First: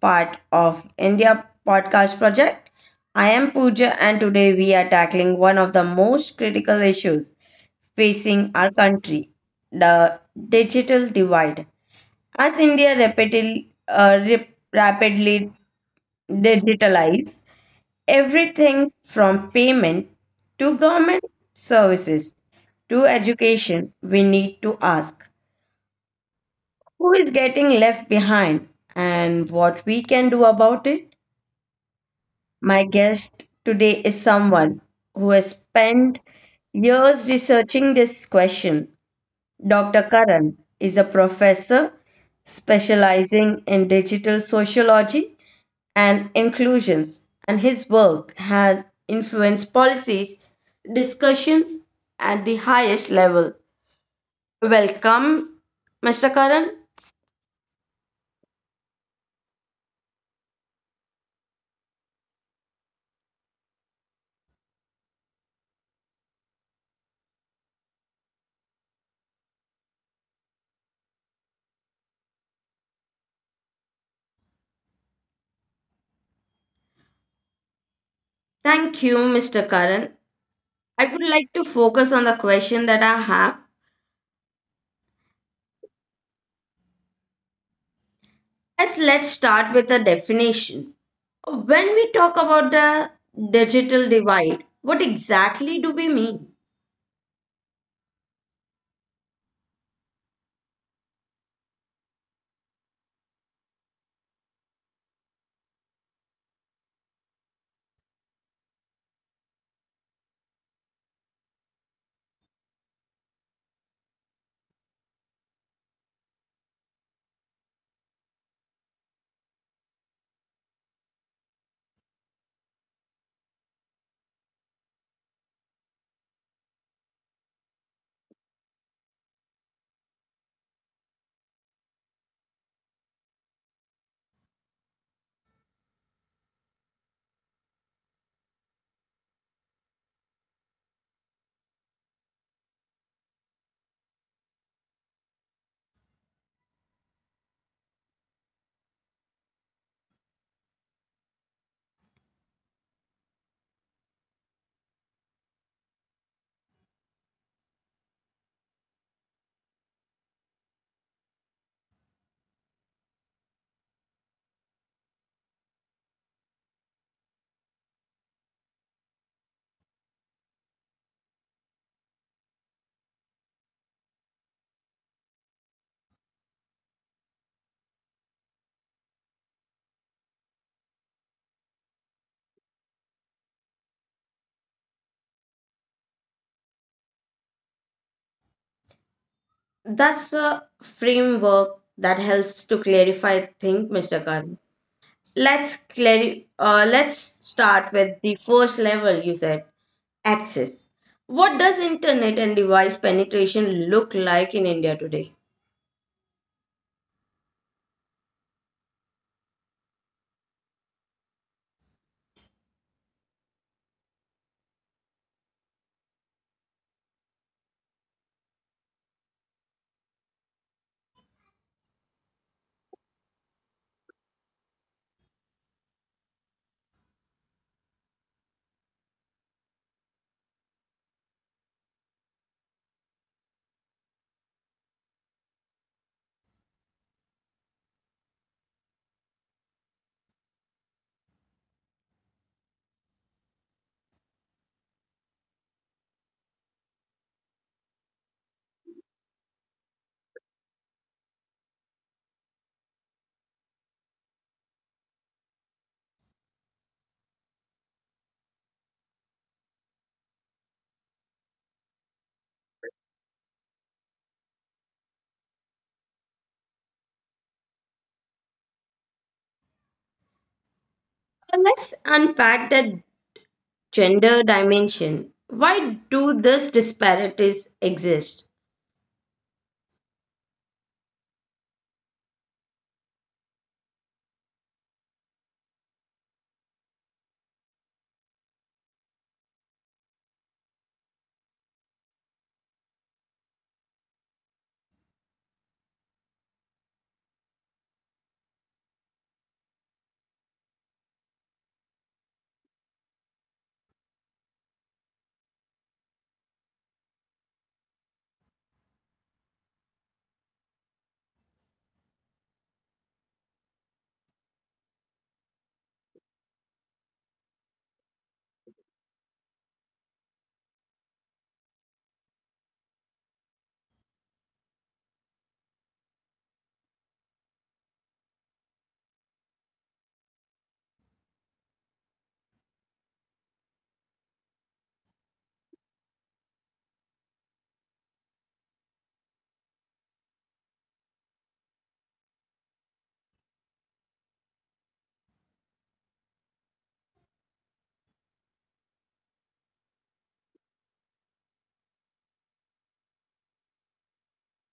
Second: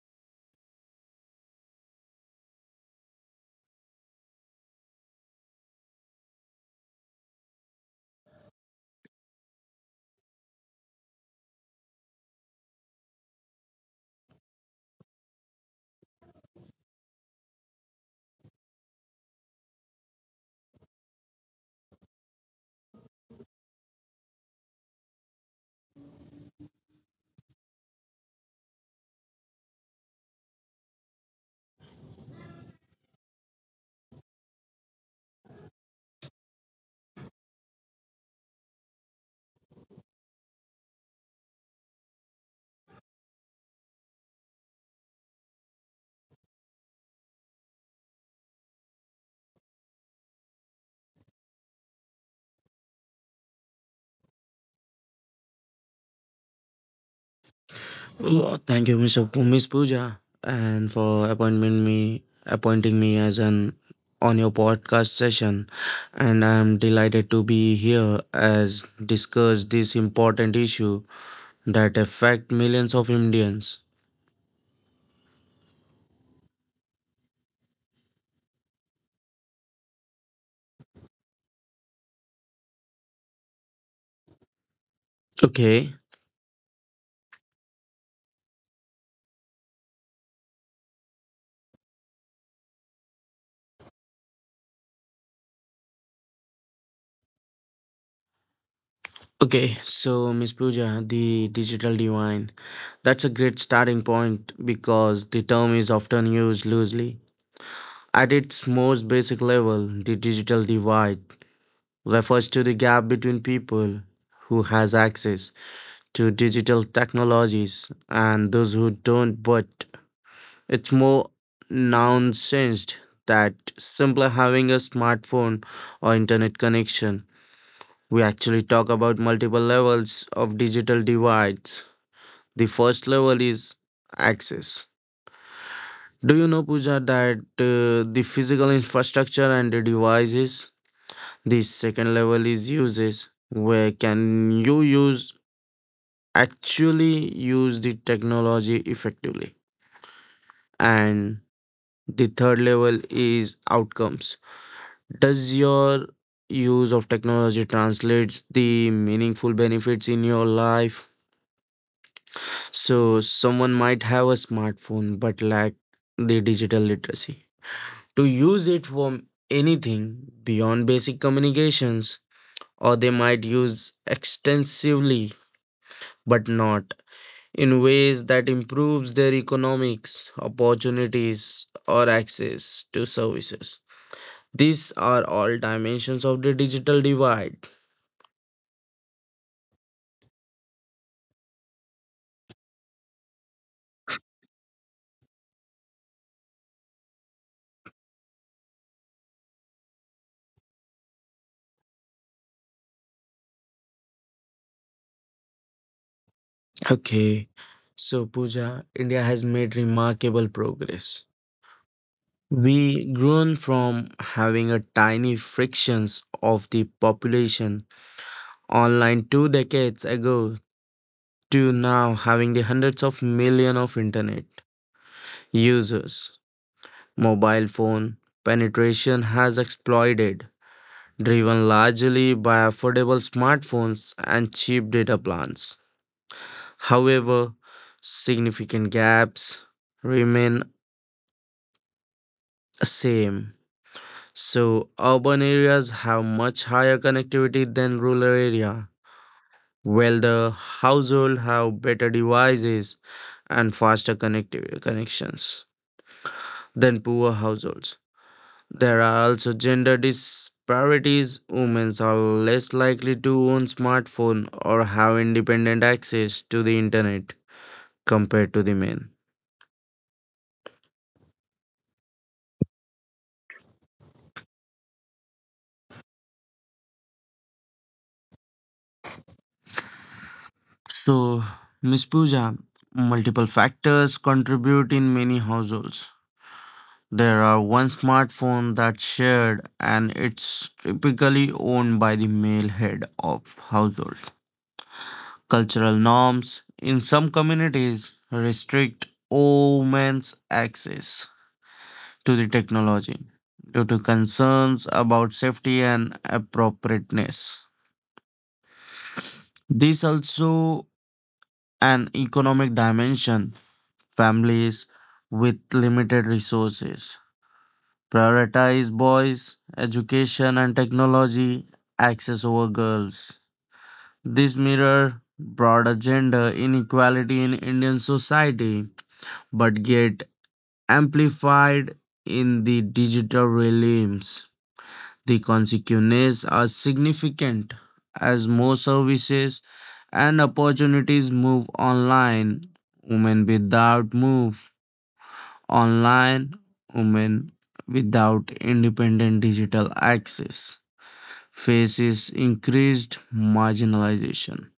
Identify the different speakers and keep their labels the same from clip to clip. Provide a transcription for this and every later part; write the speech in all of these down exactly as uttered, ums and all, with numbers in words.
Speaker 1: part of India Podcast Project. I am Pooja and today we are tackling one of the most critical issues facing our country, the digital divide. As India rapidly, uh, rip, rapidly digitalizes everything from payment to government services to education, we need to ask who is getting left behind and what we can do about it? My guest today is someone who has spent years researching this question. Doctor Karan is a professor specializing in digital sociology and inclusions, and his work has influenced policies, discussions at the highest level. Welcome, Mister Karan.
Speaker 2: Oh, thank you, Miss, Apu- Miss Pooja, and for appointment me appointing me as an on your podcast session. And I am delighted to be here as discuss this important issue that affect millions of Indians.
Speaker 1: Thank you, Mister Karan, I would like to focus on the question that I have.
Speaker 2: Okay.
Speaker 1: As Let's start with the definition. When we talk about the digital divide, what exactly do we mean?
Speaker 2: Okay, so Miss Pooja, the digital divine. That's a great starting point because the term is often used loosely. At its most basic level, the digital divide refers to the gap between people who has access to digital technologies and those who don't, but it's more nonsensed that simply having a smartphone or internet connection. We actually talk about multiple levels of digital divides. The first level is access. Do you know, Puja, that uh, the physical infrastructure and the devices. The second level is uses, where can you use actually use the technology effectively. And the third level is outcomes. Does your use of technology translates the meaningful benefits in your life? So someone might have a smartphone but lack the digital literacy to use it for anything beyond basic communications, or they might use extensively but not in ways that improves their economics, opportunities, or access to services. These are all dimensions of the digital divide.
Speaker 1: That's a framework that helps to clarify things, Mister Karan. Let's clari- uh, let's start with the first level you said, access. What does internet and device penetration look like in India today?
Speaker 2: Okay, so Pooja, India has made remarkable progress. We grown from having a tiny fractions of the population online two decades ago to now having the hundreds of million of internet users. Mobile phone penetration has exploded, driven largely by affordable smartphones and cheap data plans. However, significant gaps remain the same. So urban areas have much higher connectivity than rural area, while the household have better devices and faster connecti- connections than poor households. There are also gender disparities. Women are less likely to own smartphone or have independent access to the internet compared to the men.
Speaker 1: Uh, Let's unpack that gender dimension. Why do these disparities exist?
Speaker 2: So, Miss Pooja, multiple factors contribute in many households. There are one smartphone that's shared and it's typically owned by the male head of household. Cultural norms in some communities restrict women's access to the technology due to concerns about safety and appropriateness. This also an economic dimension. Families with limited resources prioritize boys, education and technology access over girls. This mirror broader gender inequality in Indian society but get amplified in the digital realms. The consequences are significant as more services and opportunities move online. Women without move online, women without independent digital access faces increased marginalization.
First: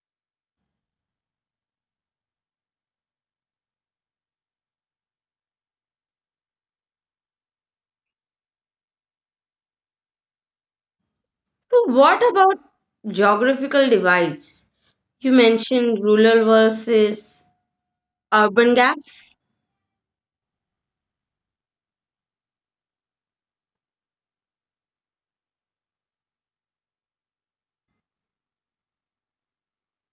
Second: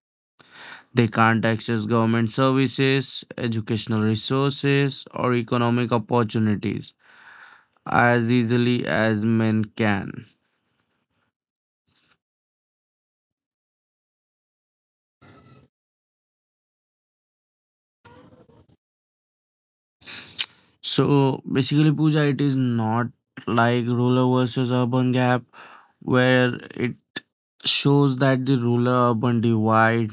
Speaker 2: They can't access government services, educational resources, or economic opportunities as easily as men can.
Speaker 1: So, what about geographical divides? You mentioned rural versus urban gaps.
Speaker 2: So basically, Pooja, it is not like rural versus urban gap where it shows that the rural urban divide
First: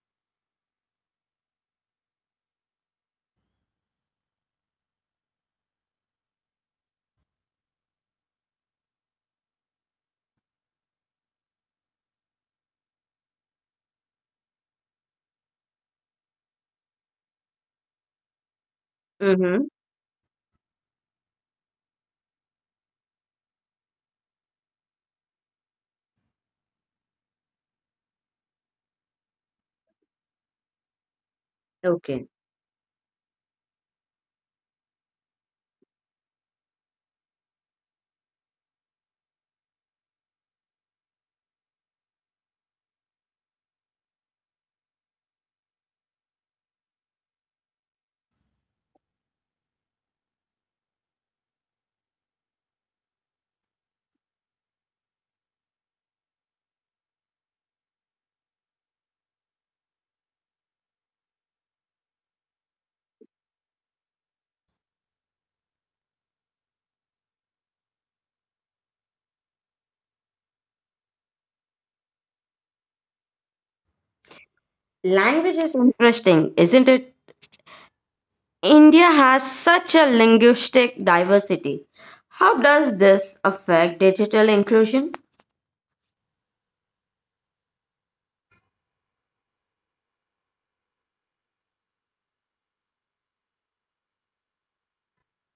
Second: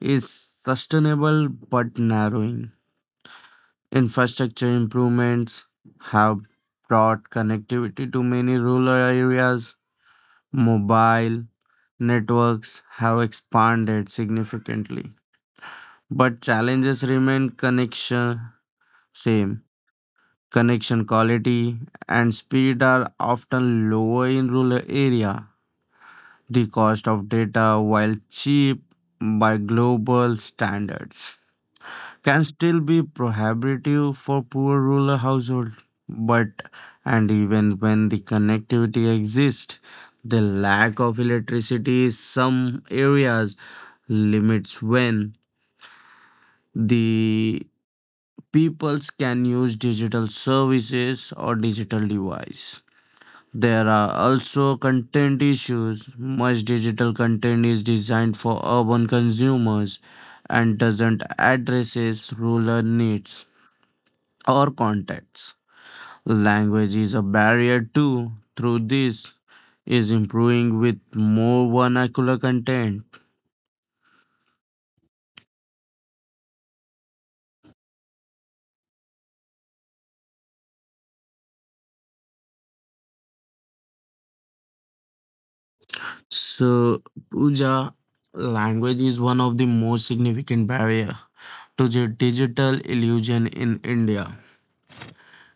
Speaker 2: is sustainable but narrowing. Infrastructure improvements have brought connectivity to many rural areas. Mobile networks have expanded significantly, but challenges remain connection same.
Speaker 1: Mm-hmm.
Speaker 2: Connection quality and speed are often lower in rural area. The cost of data, while cheap by global standards,
Speaker 1: Okay.
Speaker 2: can still be prohibitive for poor rural households. But and even when the connectivity exists, the lack of electricity in some areas limits when the peoples can use digital services or digital device. There are also content issues. Much digital content is designed for urban consumers and doesn't addresses rural needs or contexts. Language is a barrier too. Through this is improving with more vernacular content.
Speaker 1: Language is interesting, isn't it? India has such a linguistic diversity. How does this affect digital inclusion?
Speaker 2: So, Pooja, language is one of the most significant barrier to the digital illusion in India.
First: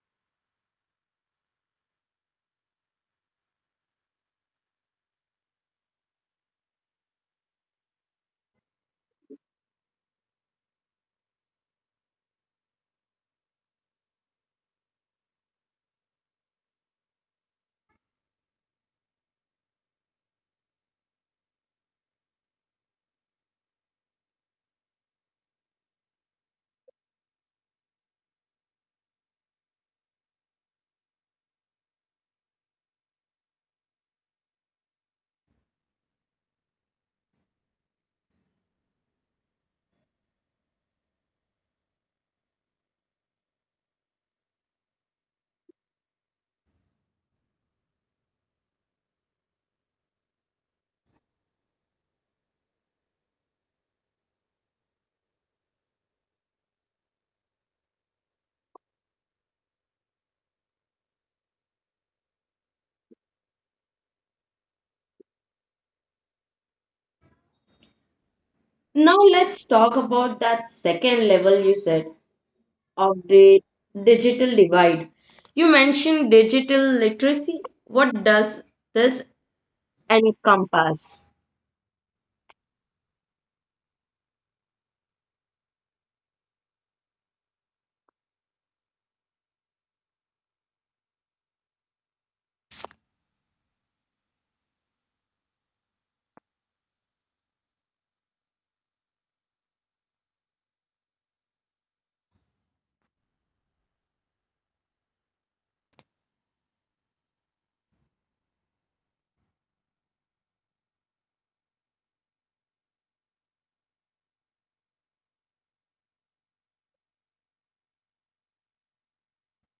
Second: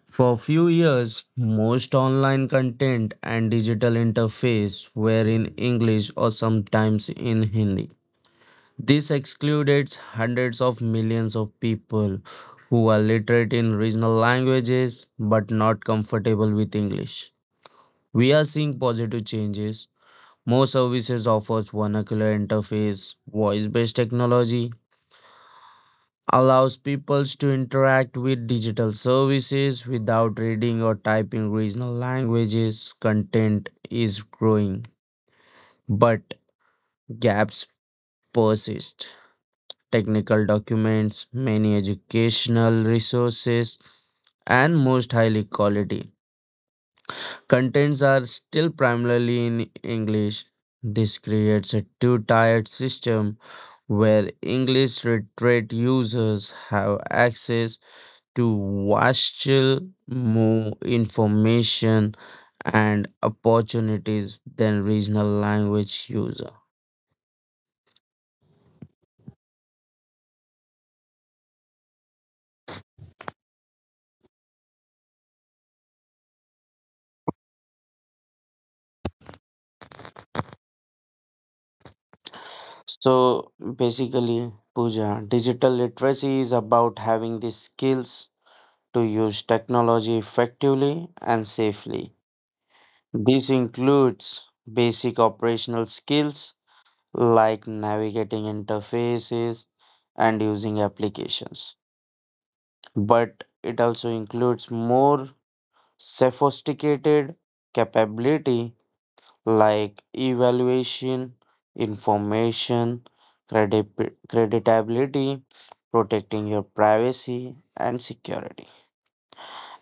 Speaker 2: For a few years, most online content and digital interface were in English or sometimes in Hindi. This excluded hundreds of millions of people who are literate in regional languages but not comfortable with English. We are seeing positive changes. More services offers vernacular interface, voice-based technology, allows people to interact with digital services without reading or typing regional languages. Content is growing, but gaps persist. Technical documents, many educational resources, and most highly quality contents are still primarily in English. This creates a two tiered system where English literate users have access to watch more information and opportunities than regional language user.
Speaker 1: Now, let's talk about that second level you said of the digital divide. You mentioned digital literacy. What does this encompass?
Speaker 2: So basically, Pooja, digital literacy is about having the skills to use technology effectively and safely. This includes basic operational skills like navigating interfaces and using applications, but it also includes more sophisticated capability like evaluation, information, credit- creditability, protecting your privacy and security,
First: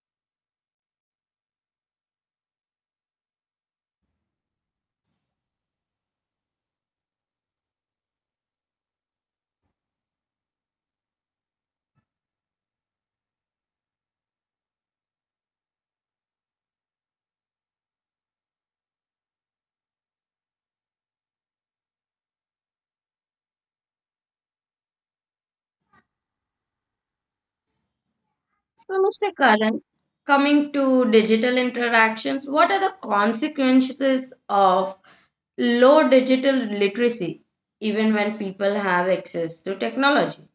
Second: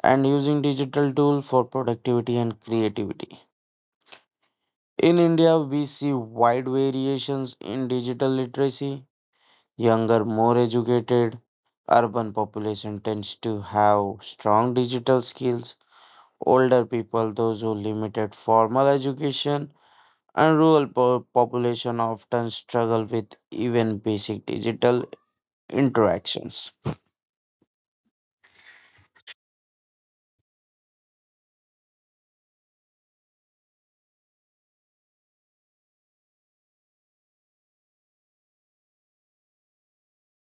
Speaker 2: and using digital tools for productivity and creativity. In India, we see wide variations in digital literacy. Younger, more educated, urban population tends to have strong digital skills. Older people, those who limited formal education, and rural po- population often struggle with even basic digital interactions.
Speaker 1: So, Mister Karan, coming to digital interactions, what are the consequences of low digital literacy, even when people have access to technology?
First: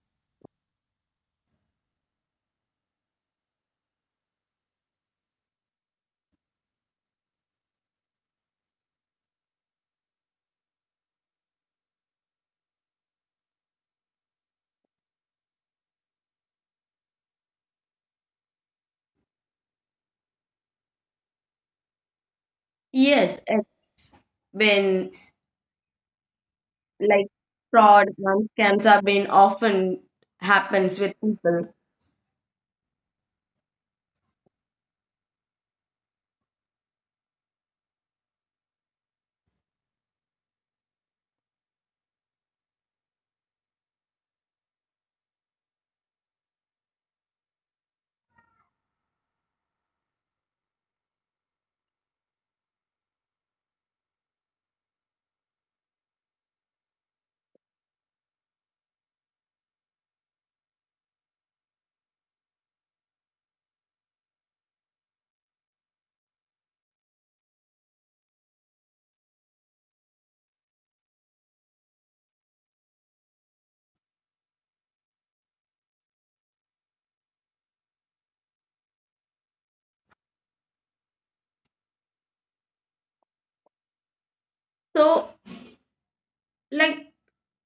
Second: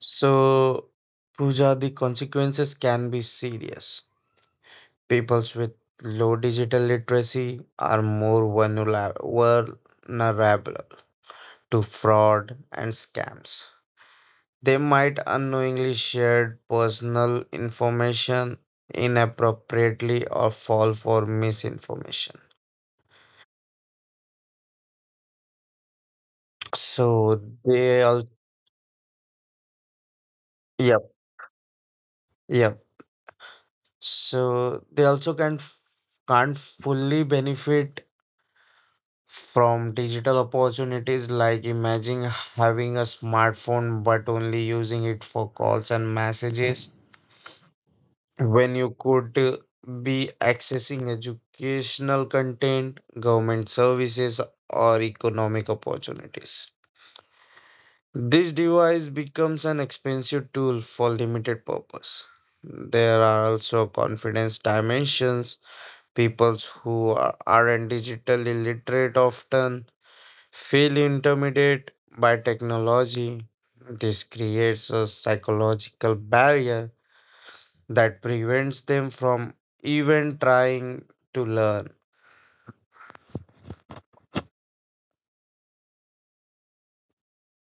Speaker 2: So, Pooja, the consequences can be serious. Peoples with low digital literacy are more vulnerable vulnerable to fraud and scams. They might unknowingly share personal information inappropriately or fall for misinformation.
Speaker 1: Yes, it's been like
Speaker 2: So they
Speaker 1: fraud
Speaker 2: all
Speaker 1: and scams have been often happens
Speaker 2: yep,
Speaker 1: with people.
Speaker 2: yep. So they also can't f- can't fully benefit from digital opportunities, like imagine having a smartphone but only using it for calls and messages when you could uh, be accessing educational content, government services, or economic opportunities. This device becomes an expensive tool for limited purpose. There are also confidence dimensions. People who are, aren't digitally literate often feel intimidated by technology. This creates a psychological barrier that prevents them from even trying to learn.
Speaker 1: So, like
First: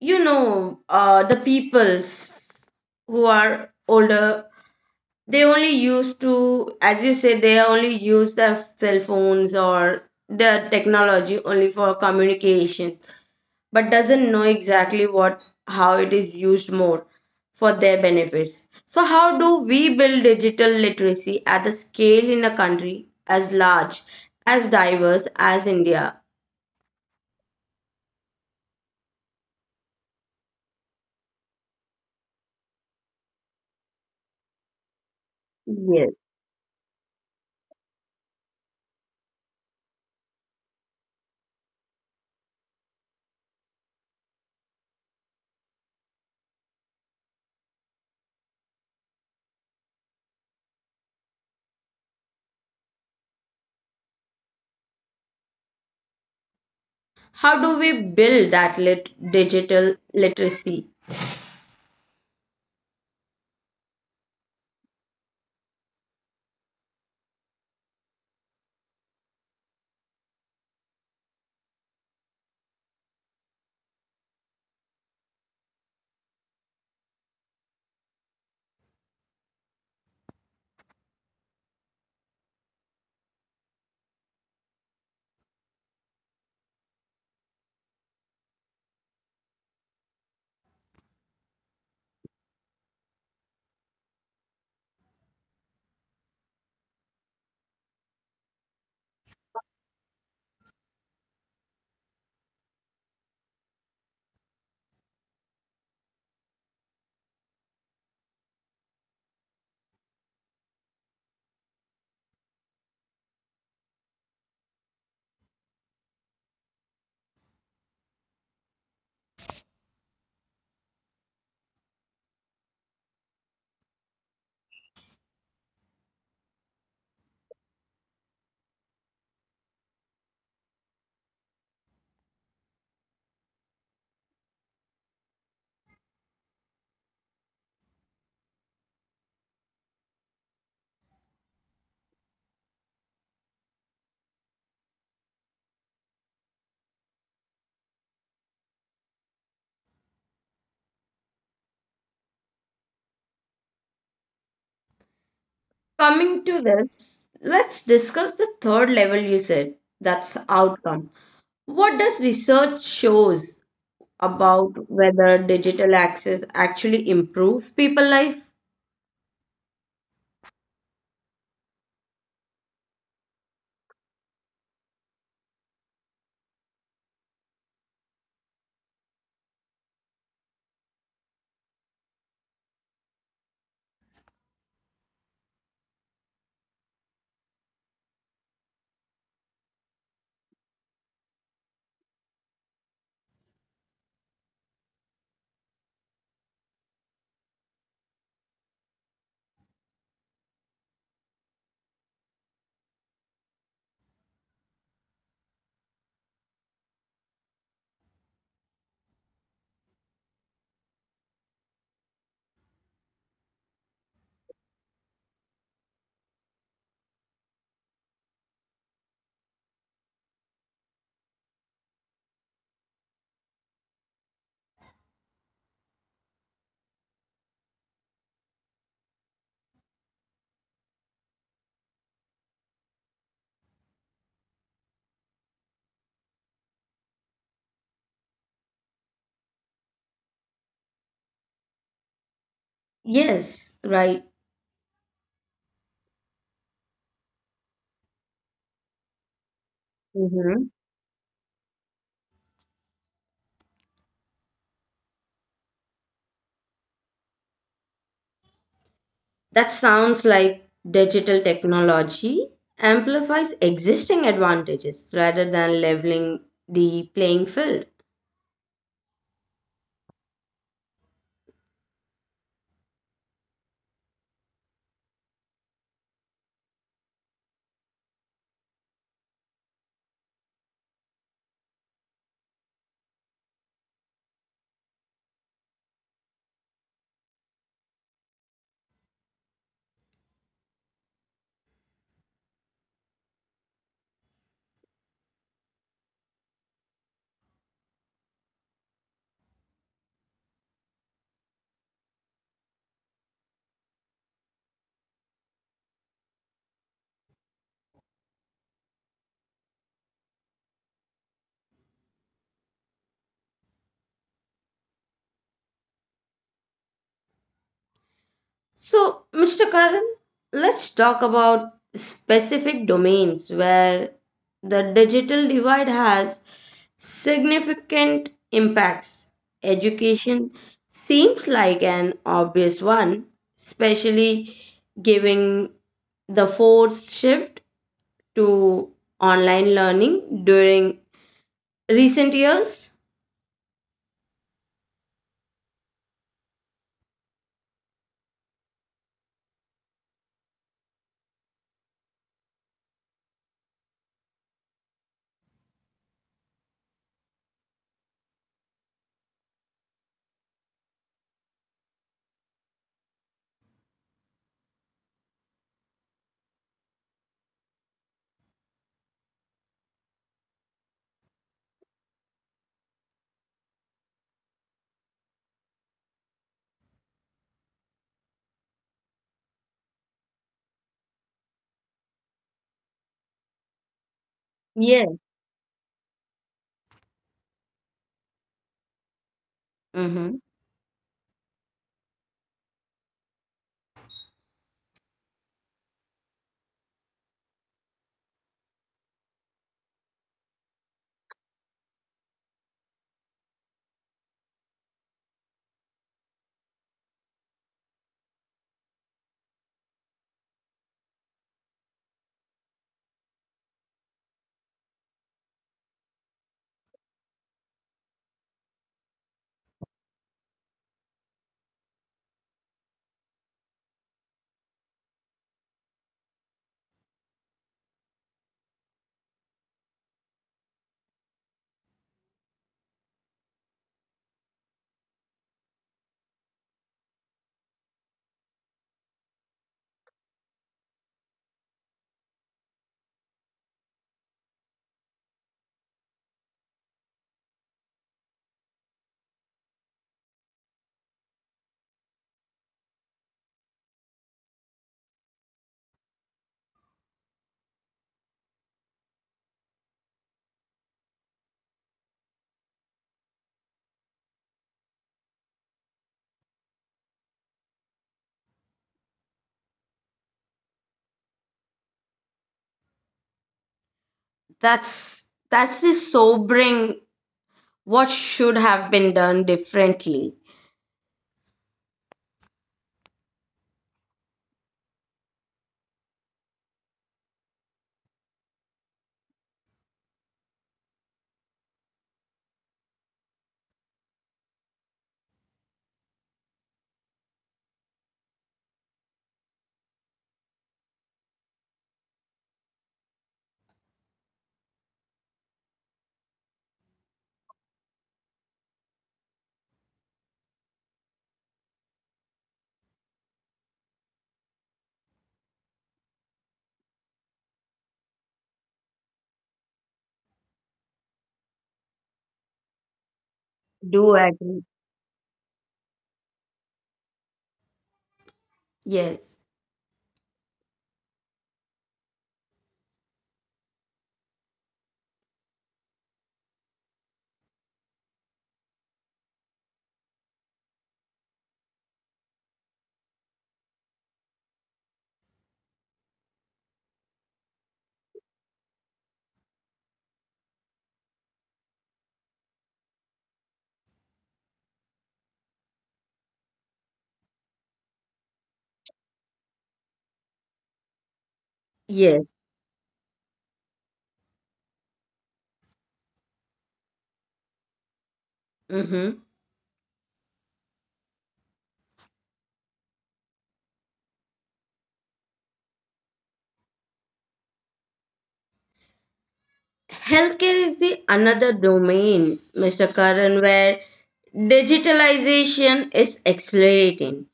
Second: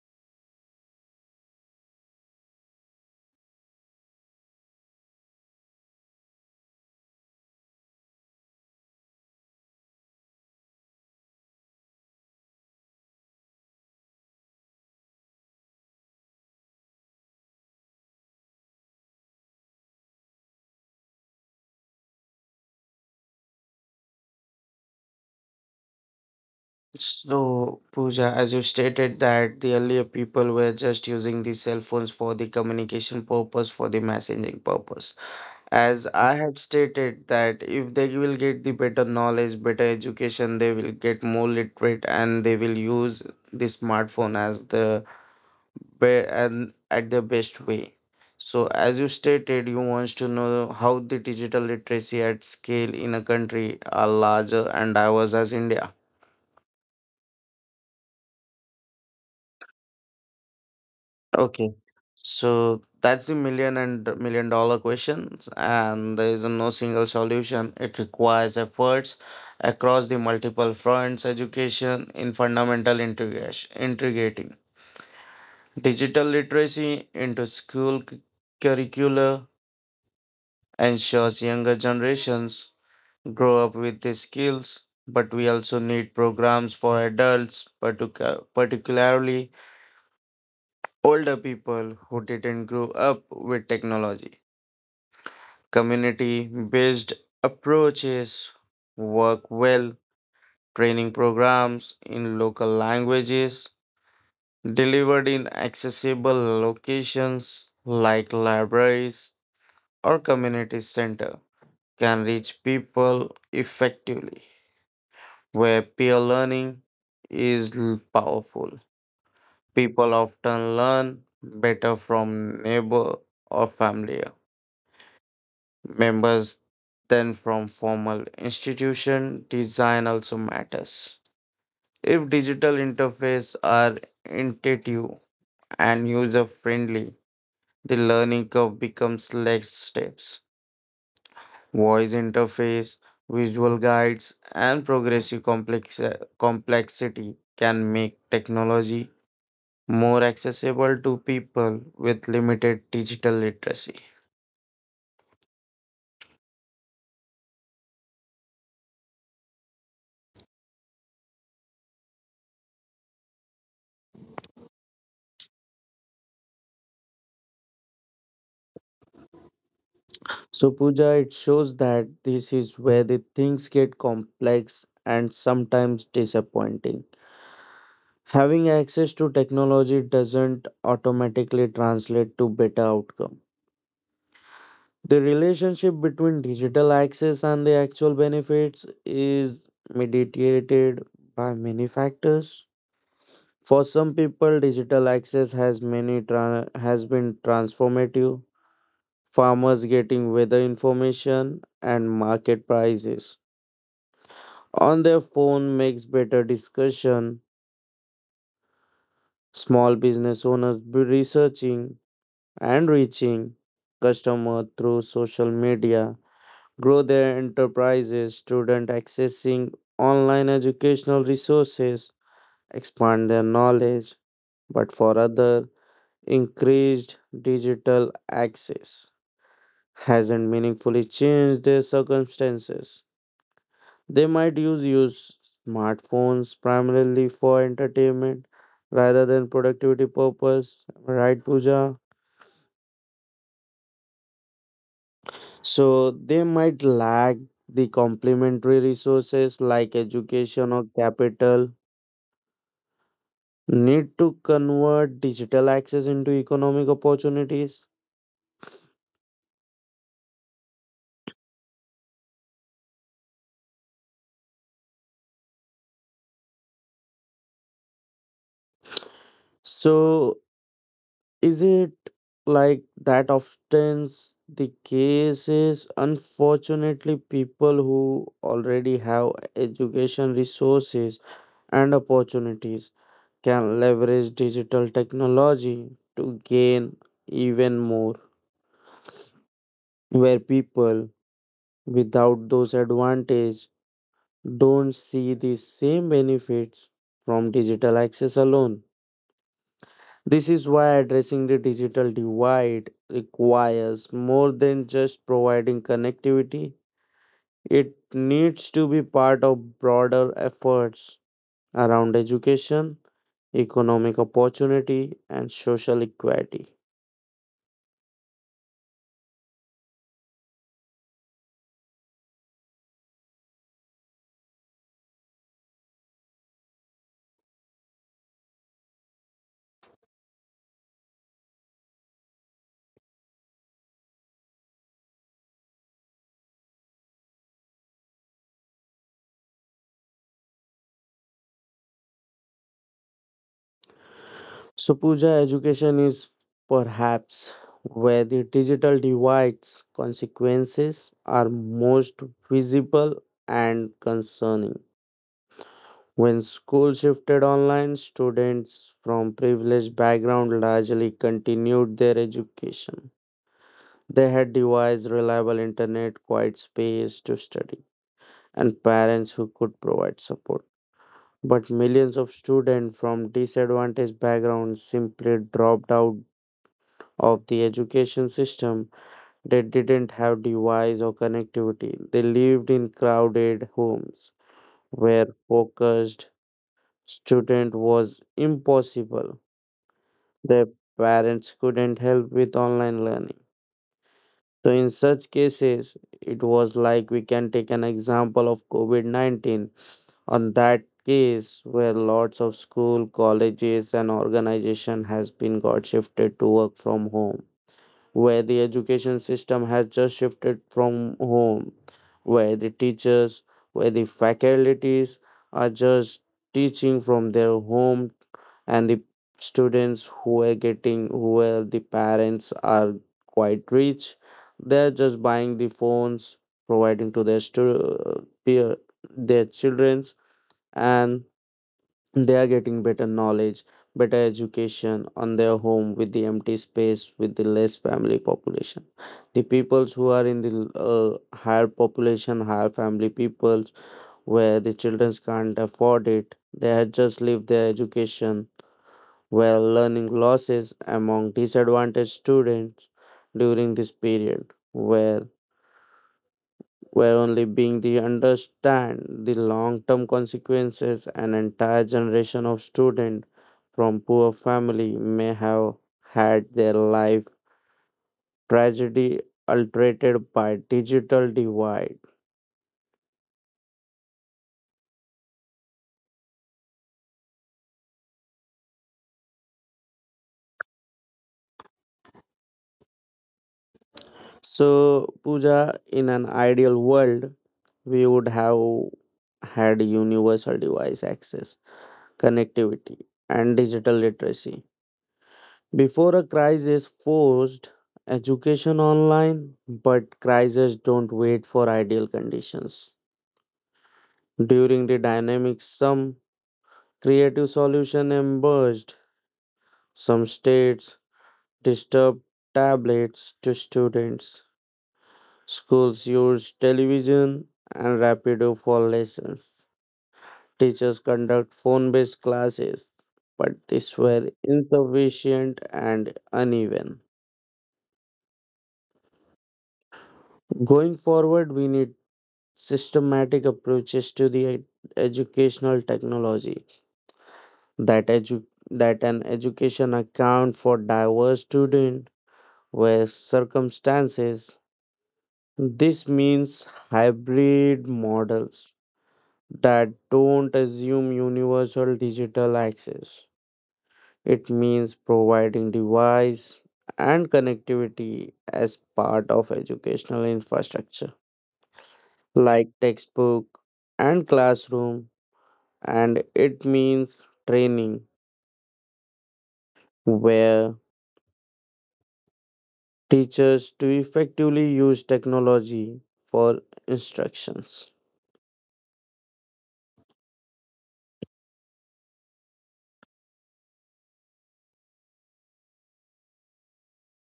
Speaker 1: you know uh, the peoples who are older, they only used to, as you say, they only use their cell phones or the technology only for communication but doesn't know exactly what how it is used more for their benefits. So how do we build digital literacy at the scale in a country as large as diverse as india?
Speaker 2: So, Pooja, as you stated that the earlier people were just using the cell phones for the communication purpose, for the messaging purpose. As I had stated that if they will get the better knowledge, better education, they will get more literate and they will use the smartphone as the be- and at the best way. So, as you stated, you wants to know how the digital literacy at scale in a country are larger and diverse as India.
Speaker 1: How do we build that lit- digital literacy?
Speaker 2: Okay. So that's the million and million dollar questions, and there is no single solution. It requires efforts across the multiple fronts, education in fundamental integration, integrating digital literacy into school cu- curricula ensures younger generations grow up with these skills, but we also need programs for adults, particu- particularly older people who didn't grow up with technology. Community based approaches work well, training programs in local languages delivered in accessible locations like libraries or community center can reach people effectively where peer learning is l- powerful. People often learn better from neighbor or family uh, members than from formal institution. Design also matters. If digital interfaces are intuitive and user friendly, the learning curve becomes less steps. Voice interface, visual guides, and progressive complex- complexity can make technology more accessible to people with limited digital literacy.
Speaker 1: Coming to this, let's discuss the third level you said. That's outcome. What does research shows about whether digital access actually improves people life?
Speaker 2: So, Pooja, it shows that this is where the things get complex and sometimes disappointing. Having access to technology doesn't automatically translate to better outcome. The relationship between digital access and the actual benefits is mediated by many factors. For some people, digital access has many tra- has been transformative. Farmers getting weather information and market prices on their phone makes better discussion. Small business owners be researching and reaching customer through social media, grow their enterprises, student accessing online educational resources, expand their knowledge, but for other increased digital access hasn't meaningfully changed their circumstances. They might use use smartphones primarily for entertainment rather than productivity purpose, right, Pooja?
Speaker 1: Yes, right.
Speaker 2: So they might lack the complementary resources like
Speaker 1: Mhm.
Speaker 2: education or capital. Need to convert digital access into economic opportunities.
Speaker 1: That sounds like digital technology amplifies existing advantages rather than leveling the playing field.
Speaker 2: So is it like that often the case is unfortunately people who already have education resources and opportunities can leverage digital technology to gain even more, where people without those advantages don't see the same benefits from digital access alone. This is why addressing the digital divide requires more than just providing connectivity. It needs to be part of broader efforts around education, economic opportunity, and social equality.
Speaker 1: So, Mister Karan, let's talk about specific domains where the digital divide has significant impacts. Education seems like an obvious one, especially given the forced shift to online learning during recent years.
Speaker 2: So, Pooja, education is perhaps where the digital divide's consequences are most visible and concerning. When school shifted online, students from privileged background largely continued their education. They had devised reliable internet, quiet space to study, and parents who could provide support. But millions of students from disadvantaged backgrounds simply dropped out of the education system. They didn't have device or connectivity. They lived in crowded homes
Speaker 1: Yes.
Speaker 2: where focused student was impossible.
Speaker 1: hmm
Speaker 2: Their parents couldn't help with online learning. So in such cases, it was like we can take an example of COVID nineteen. On that case where lots of school, colleges and organization has been got shifted to work from home, where the education system has just shifted from home, where the teachers, where the faculties are just teaching from their home and the students who are getting where the parents are quite rich, they're just buying the phones, providing to their stu- uh, peer, their children's, and they are getting better knowledge, better education on their home with the empty space with the less family population. The peoples who are in the uh, higher population, higher family peoples, where the children can't afford it, they had just leave their education, where learning losses among disadvantaged students during this period, where where only being the understand the long-term consequences, an entire generation of students from poor family may have had their life tragedy altered by digital divide.
Speaker 1: That's that's a sobering. What should have been done differently?
Speaker 2: So Pooja, in an ideal world, we would have had universal device access, connectivity, and digital literacy before a crisis forced education online, but crises don't wait for ideal conditions. During the dynamic, some creative solution emerged. Some states disturbed tablets to students. Schools used television and Rapido for lessons. Teachers conduct phone-based classes, but these
Speaker 1: Do
Speaker 2: were
Speaker 1: agree.
Speaker 2: insufficient and uneven.
Speaker 1: Yes.
Speaker 2: Going forward, we need systematic approaches to the ed- educational technology that edu- that an education account for diverse student with circumstances. This means hybrid models that don't assume universal digital access. It means providing device and connectivity as part of educational infrastructure,
Speaker 1: Yes.
Speaker 2: like textbook and classroom. And it means training
Speaker 1: Mm-hmm.
Speaker 2: where teachers to effectively use technology for instructions.
Speaker 1: Healthcare is the another domain, Mister Karan, where digitalization is accelerating.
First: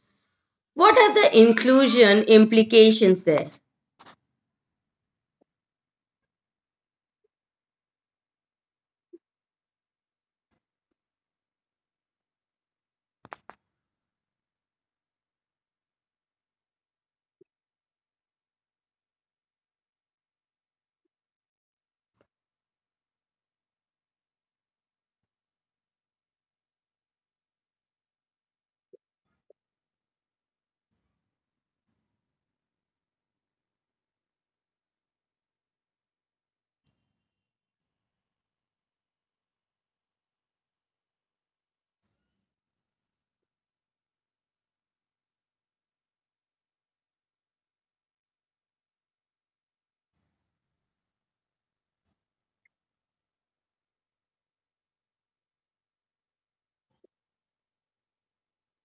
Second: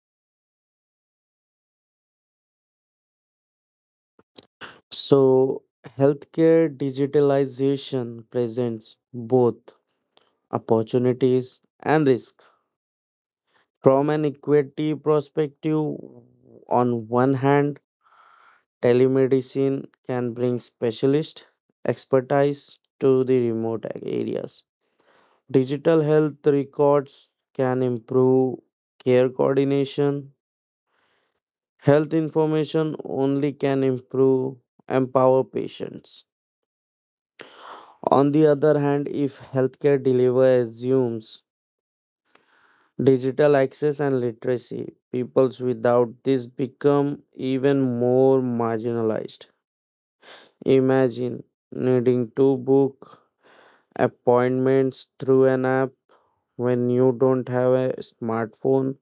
Speaker 1: What are the inclusion implications there?
Speaker 2: So, healthcare digitalization presents both opportunities and risk. From an equity perspective, on one hand, telemedicine can bring specialist expertise to the remote areas. Digital health records can improve care coordination. Health information only can improve empower patients. On the other hand, if healthcare delivery assumes digital access and literacy, peoples without this become even more marginalized. Imagine needing to book appointments through an app when you don't have a smartphone,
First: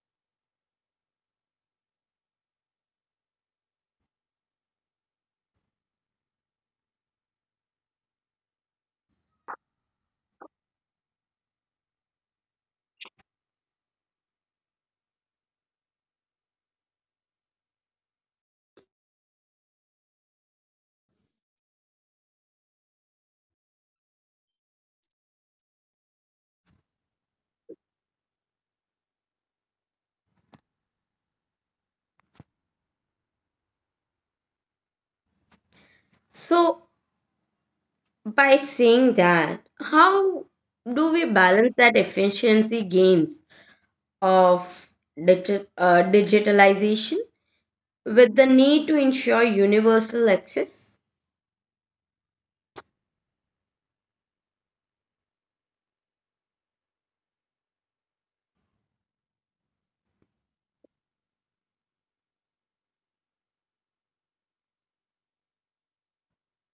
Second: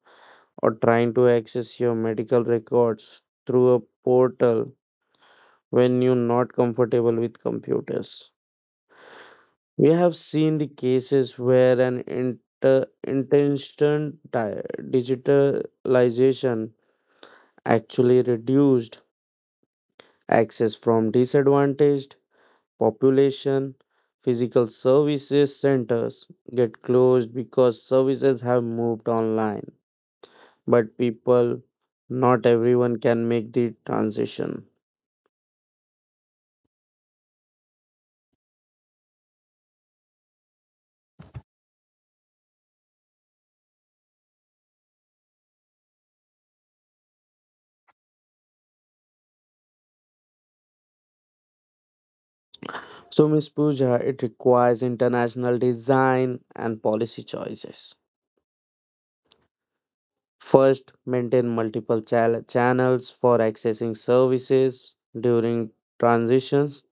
Speaker 2: or trying to access your medical records through a portal when you're not comfortable with computers. We have seen the cases where an inter- intention di- digitalization actually reduced access from disadvantaged population. Physical services centers get closed because services have moved online, but people, not everyone can make the transition.
Speaker 1: So, by saying that, how do we balance that efficiency gains of digi- uh, digitalization with the need to ensure universal access?
Speaker 2: So, Miss Pooja, it requires international design and policy choices. First, maintain multiple chal- channels for accessing services during transitions.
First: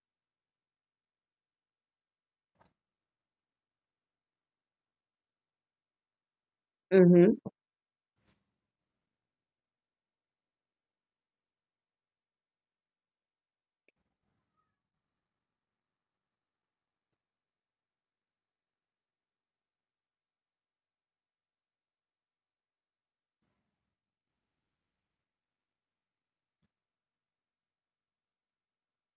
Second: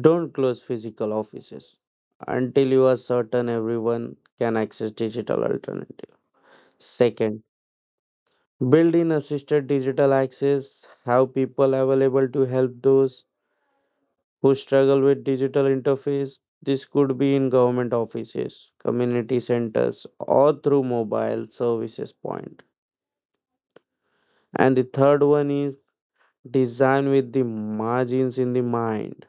Speaker 2: Don't close physical offices until you are certain everyone can access digital alternative.
Speaker 1: Mm-hmm.
Speaker 2: Second, build in assisted digital access. Have people available to help those who struggle with digital interface. This could be in government offices, community centers, or through mobile services point. And the third one is design with the margins in the mind.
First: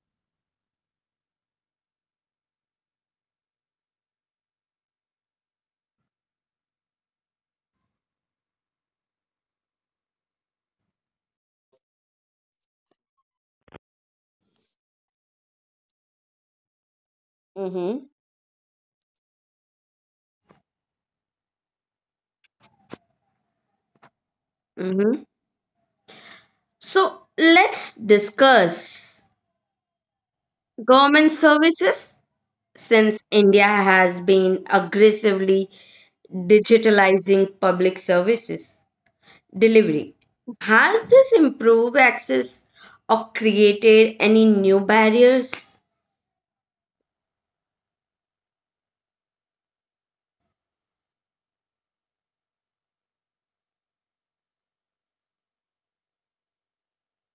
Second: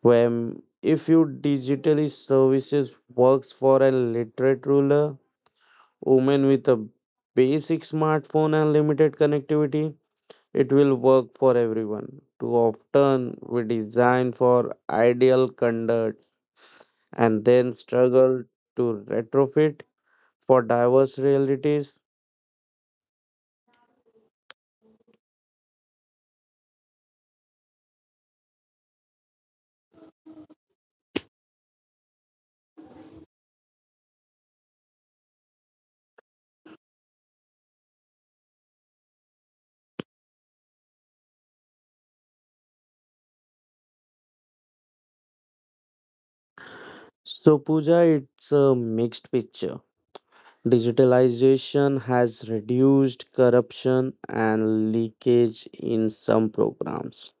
Speaker 2: When if you digitally services works for a literate ruler, woman with a basic smartphone and limited connectivity, it will work for everyone. Too often we design for ideal conduct and then
Speaker 1: Mm-hmm.
Speaker 2: struggle to retrofit for diverse realities.
Speaker 1: Mm-hmm. So let's discuss government services since India has been aggressively digitalizing public services delivery. Has this improved access or created any new barriers?
Speaker 2: So, Pooja, it's a mixed picture. Digitalization has reduced corruption and leakage in some programs.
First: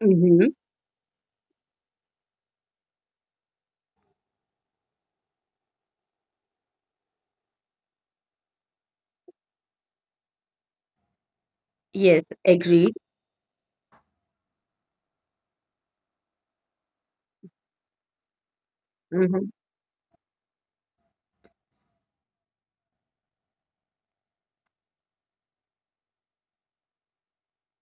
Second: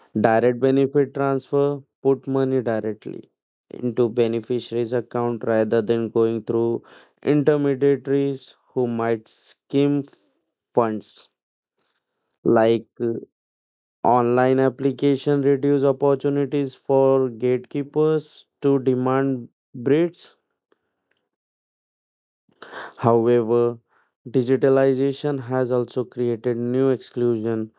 Speaker 1: Mhm.
Speaker 2: Direct benefit transfer put money directly into beneficiaries' account rather than going through intermediaries who might skim funds,
Speaker 1: Yes,
Speaker 2: like
Speaker 1: agreed.
Speaker 2: online application reduce opportunities for gatekeepers to
Speaker 1: Mhm.
Speaker 2: demand breeds. However, digitalization has also created new exclusion.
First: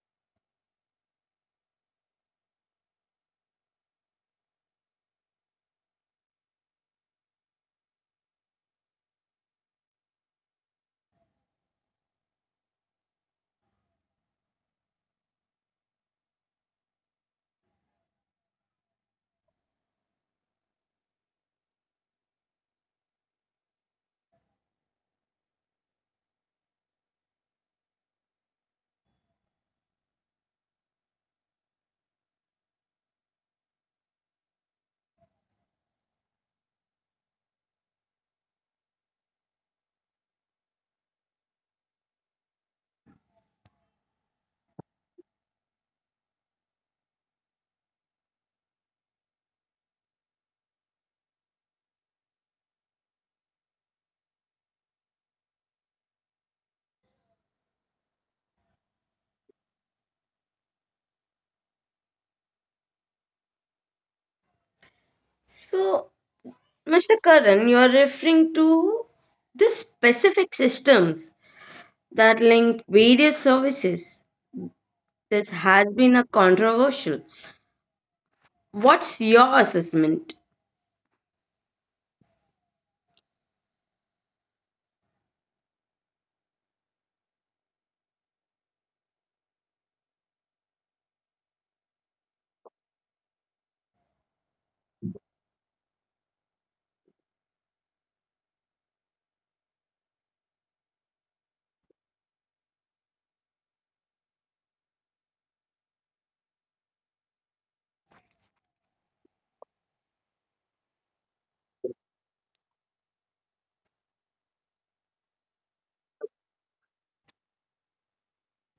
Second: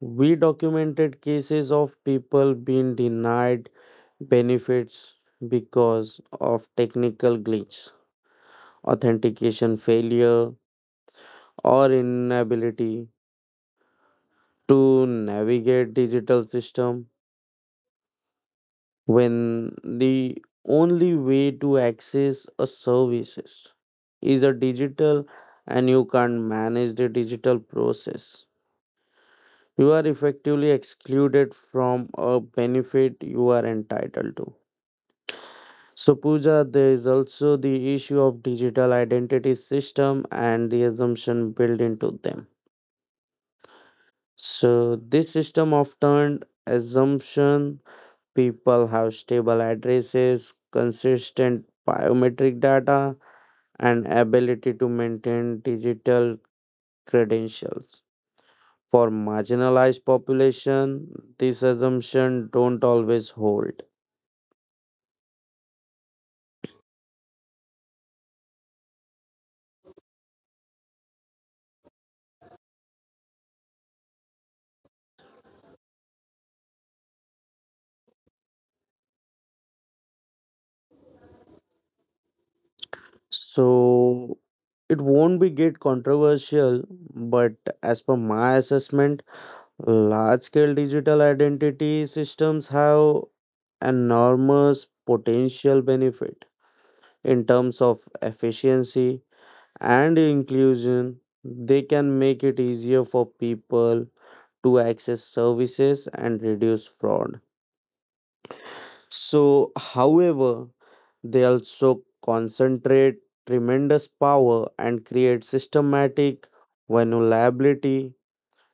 Speaker 2: We documented cases of people being denied benefits because of technical glitch, authentication failure, or inability to navigate digital system. When the only way to access a services is a digital and you can't manage the digital process, you are effectively excluded from a benefit you are entitled to. So Pooja, there is also the issue of digital identity system and the assumption built into them. So this system often assumption people have stable addresses, consistent biometric data, and ability to maintain digital credentials. For marginalized population, this assumption don't always hold.
Speaker 1: So, Mister Karan, you are referring to the specific systems that link various services. This has been a controversial. What's your assessment?
Speaker 2: So it won't be get controversial, but as per my assessment, large scale digital identity systems have enormous potential benefit in terms of efficiency and inclusion. They can make it easier for people to access services and reduce fraud. So, however, they also concentrate tremendous power and create systematic vulnerability.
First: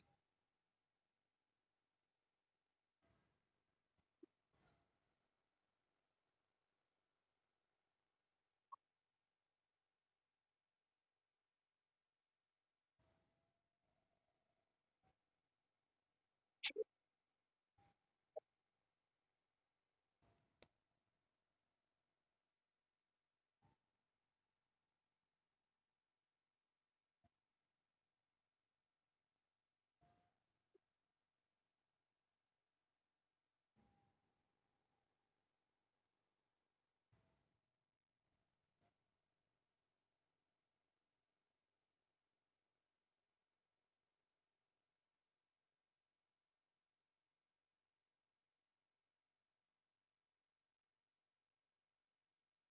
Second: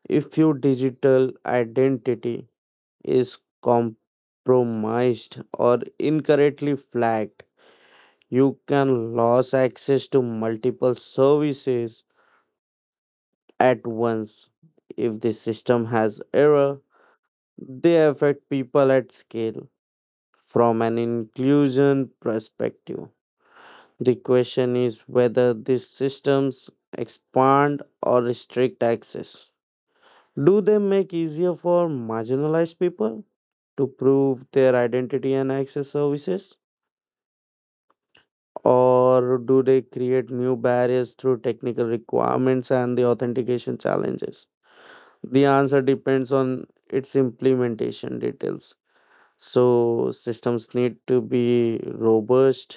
Speaker 2: If your digital identity is compromised or incorrectly flagged, you can lose access to multiple services at once. If the system has error, they affect people at scale from an inclusion perspective. The question is whether these systems expand or restrict access. Do they make easier for marginalized people to prove their identity and access services? Or do they create new barriers through technical requirements and the authentication challenges? The answer depends on its implementation details. So systems need to be robust,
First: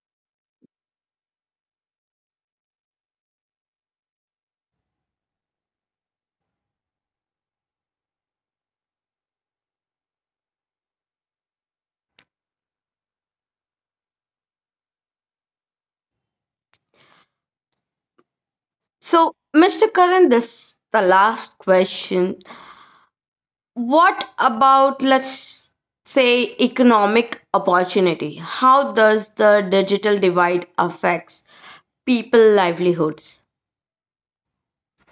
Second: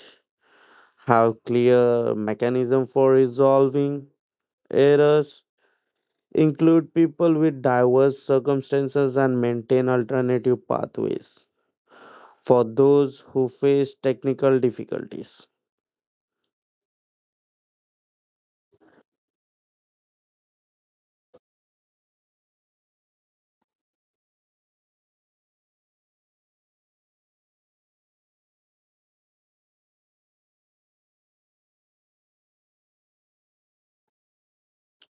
Speaker 2: have clear mechanism for resolving errors, include people with diverse circumstances and maintain alternative pathways for those who face technical difficulties.
Speaker 1: So, Mister Karan, this the last question. What about, let's say, economic opportunity? How does the digital divide affects people livelihoods?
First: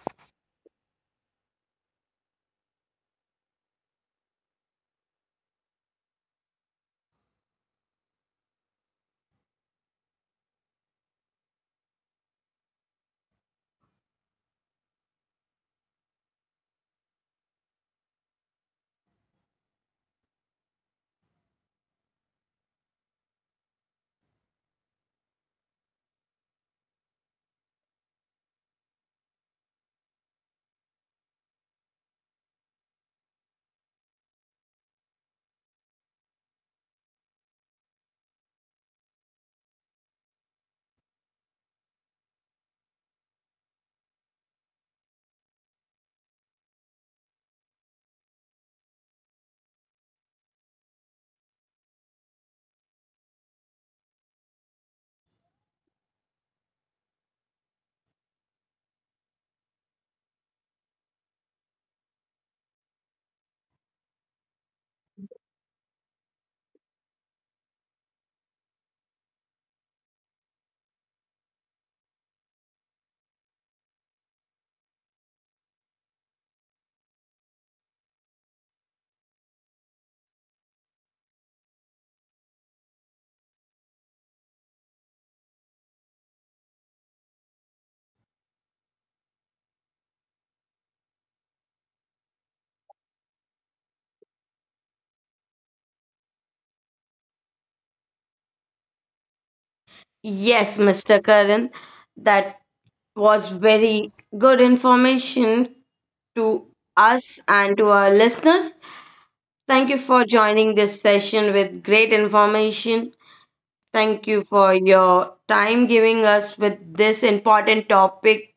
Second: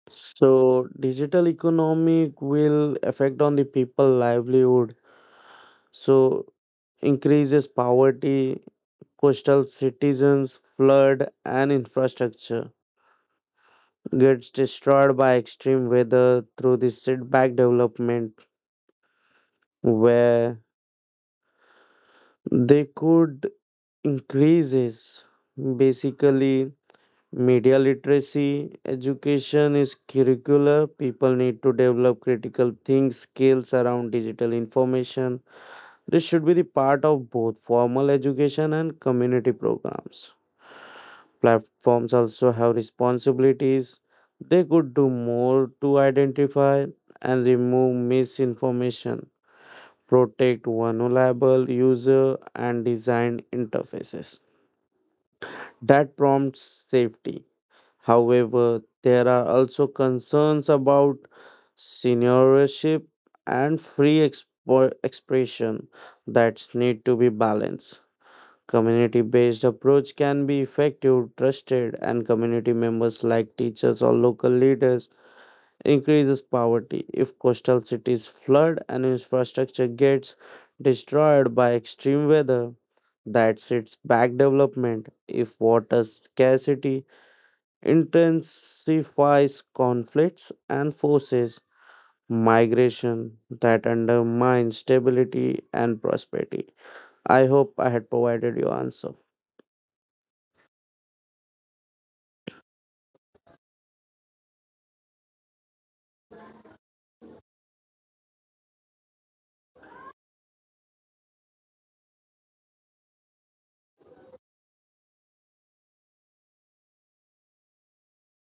Speaker 2: So digital economic will affect on the people livelihood, so increases poverty, coastal citizens flood and infrastructure gets destroyed by extreme weather through this setback development where they could increases. Basically, media literacy education is curricular. People need to develop critical think skills around digital information. This should be the part of both formal education and community programs. Platforms also have responsibilities. They could do more to identify and remove misinformation, protect vulnerable user and design interfaces that prompts safety. However, there are also concerns about seniorship and free expo- expression that need to be balanced. Community based approach can be effective, trusted, and community members like teachers or local leaders increases poverty. If coastal cities flood and infrastructure gets destroyed by extreme weather, that sets back development. If water scarcity intensifies conflicts and forces migration, that undermines stability and prosperity. I hope I had provided you answer.
Speaker 1: Yes, Mister Karan, that was very good information to us and to our listeners. Thank you for joining this session with great information. Thank you for your time giving us with this important topic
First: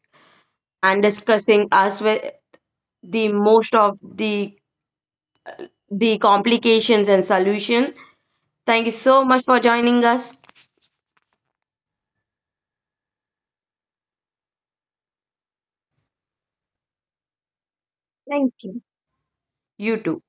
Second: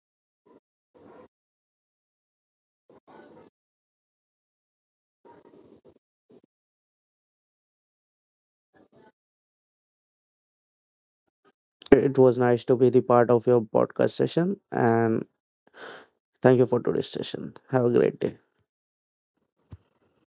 Speaker 1: and discussing us with the most of the the complications and solution. Thank you so much for joining us.
Speaker 2: It was nice to be the part of your podcast session, and thank you for today's session. Have a great day.
Speaker 1: Thank you. You too.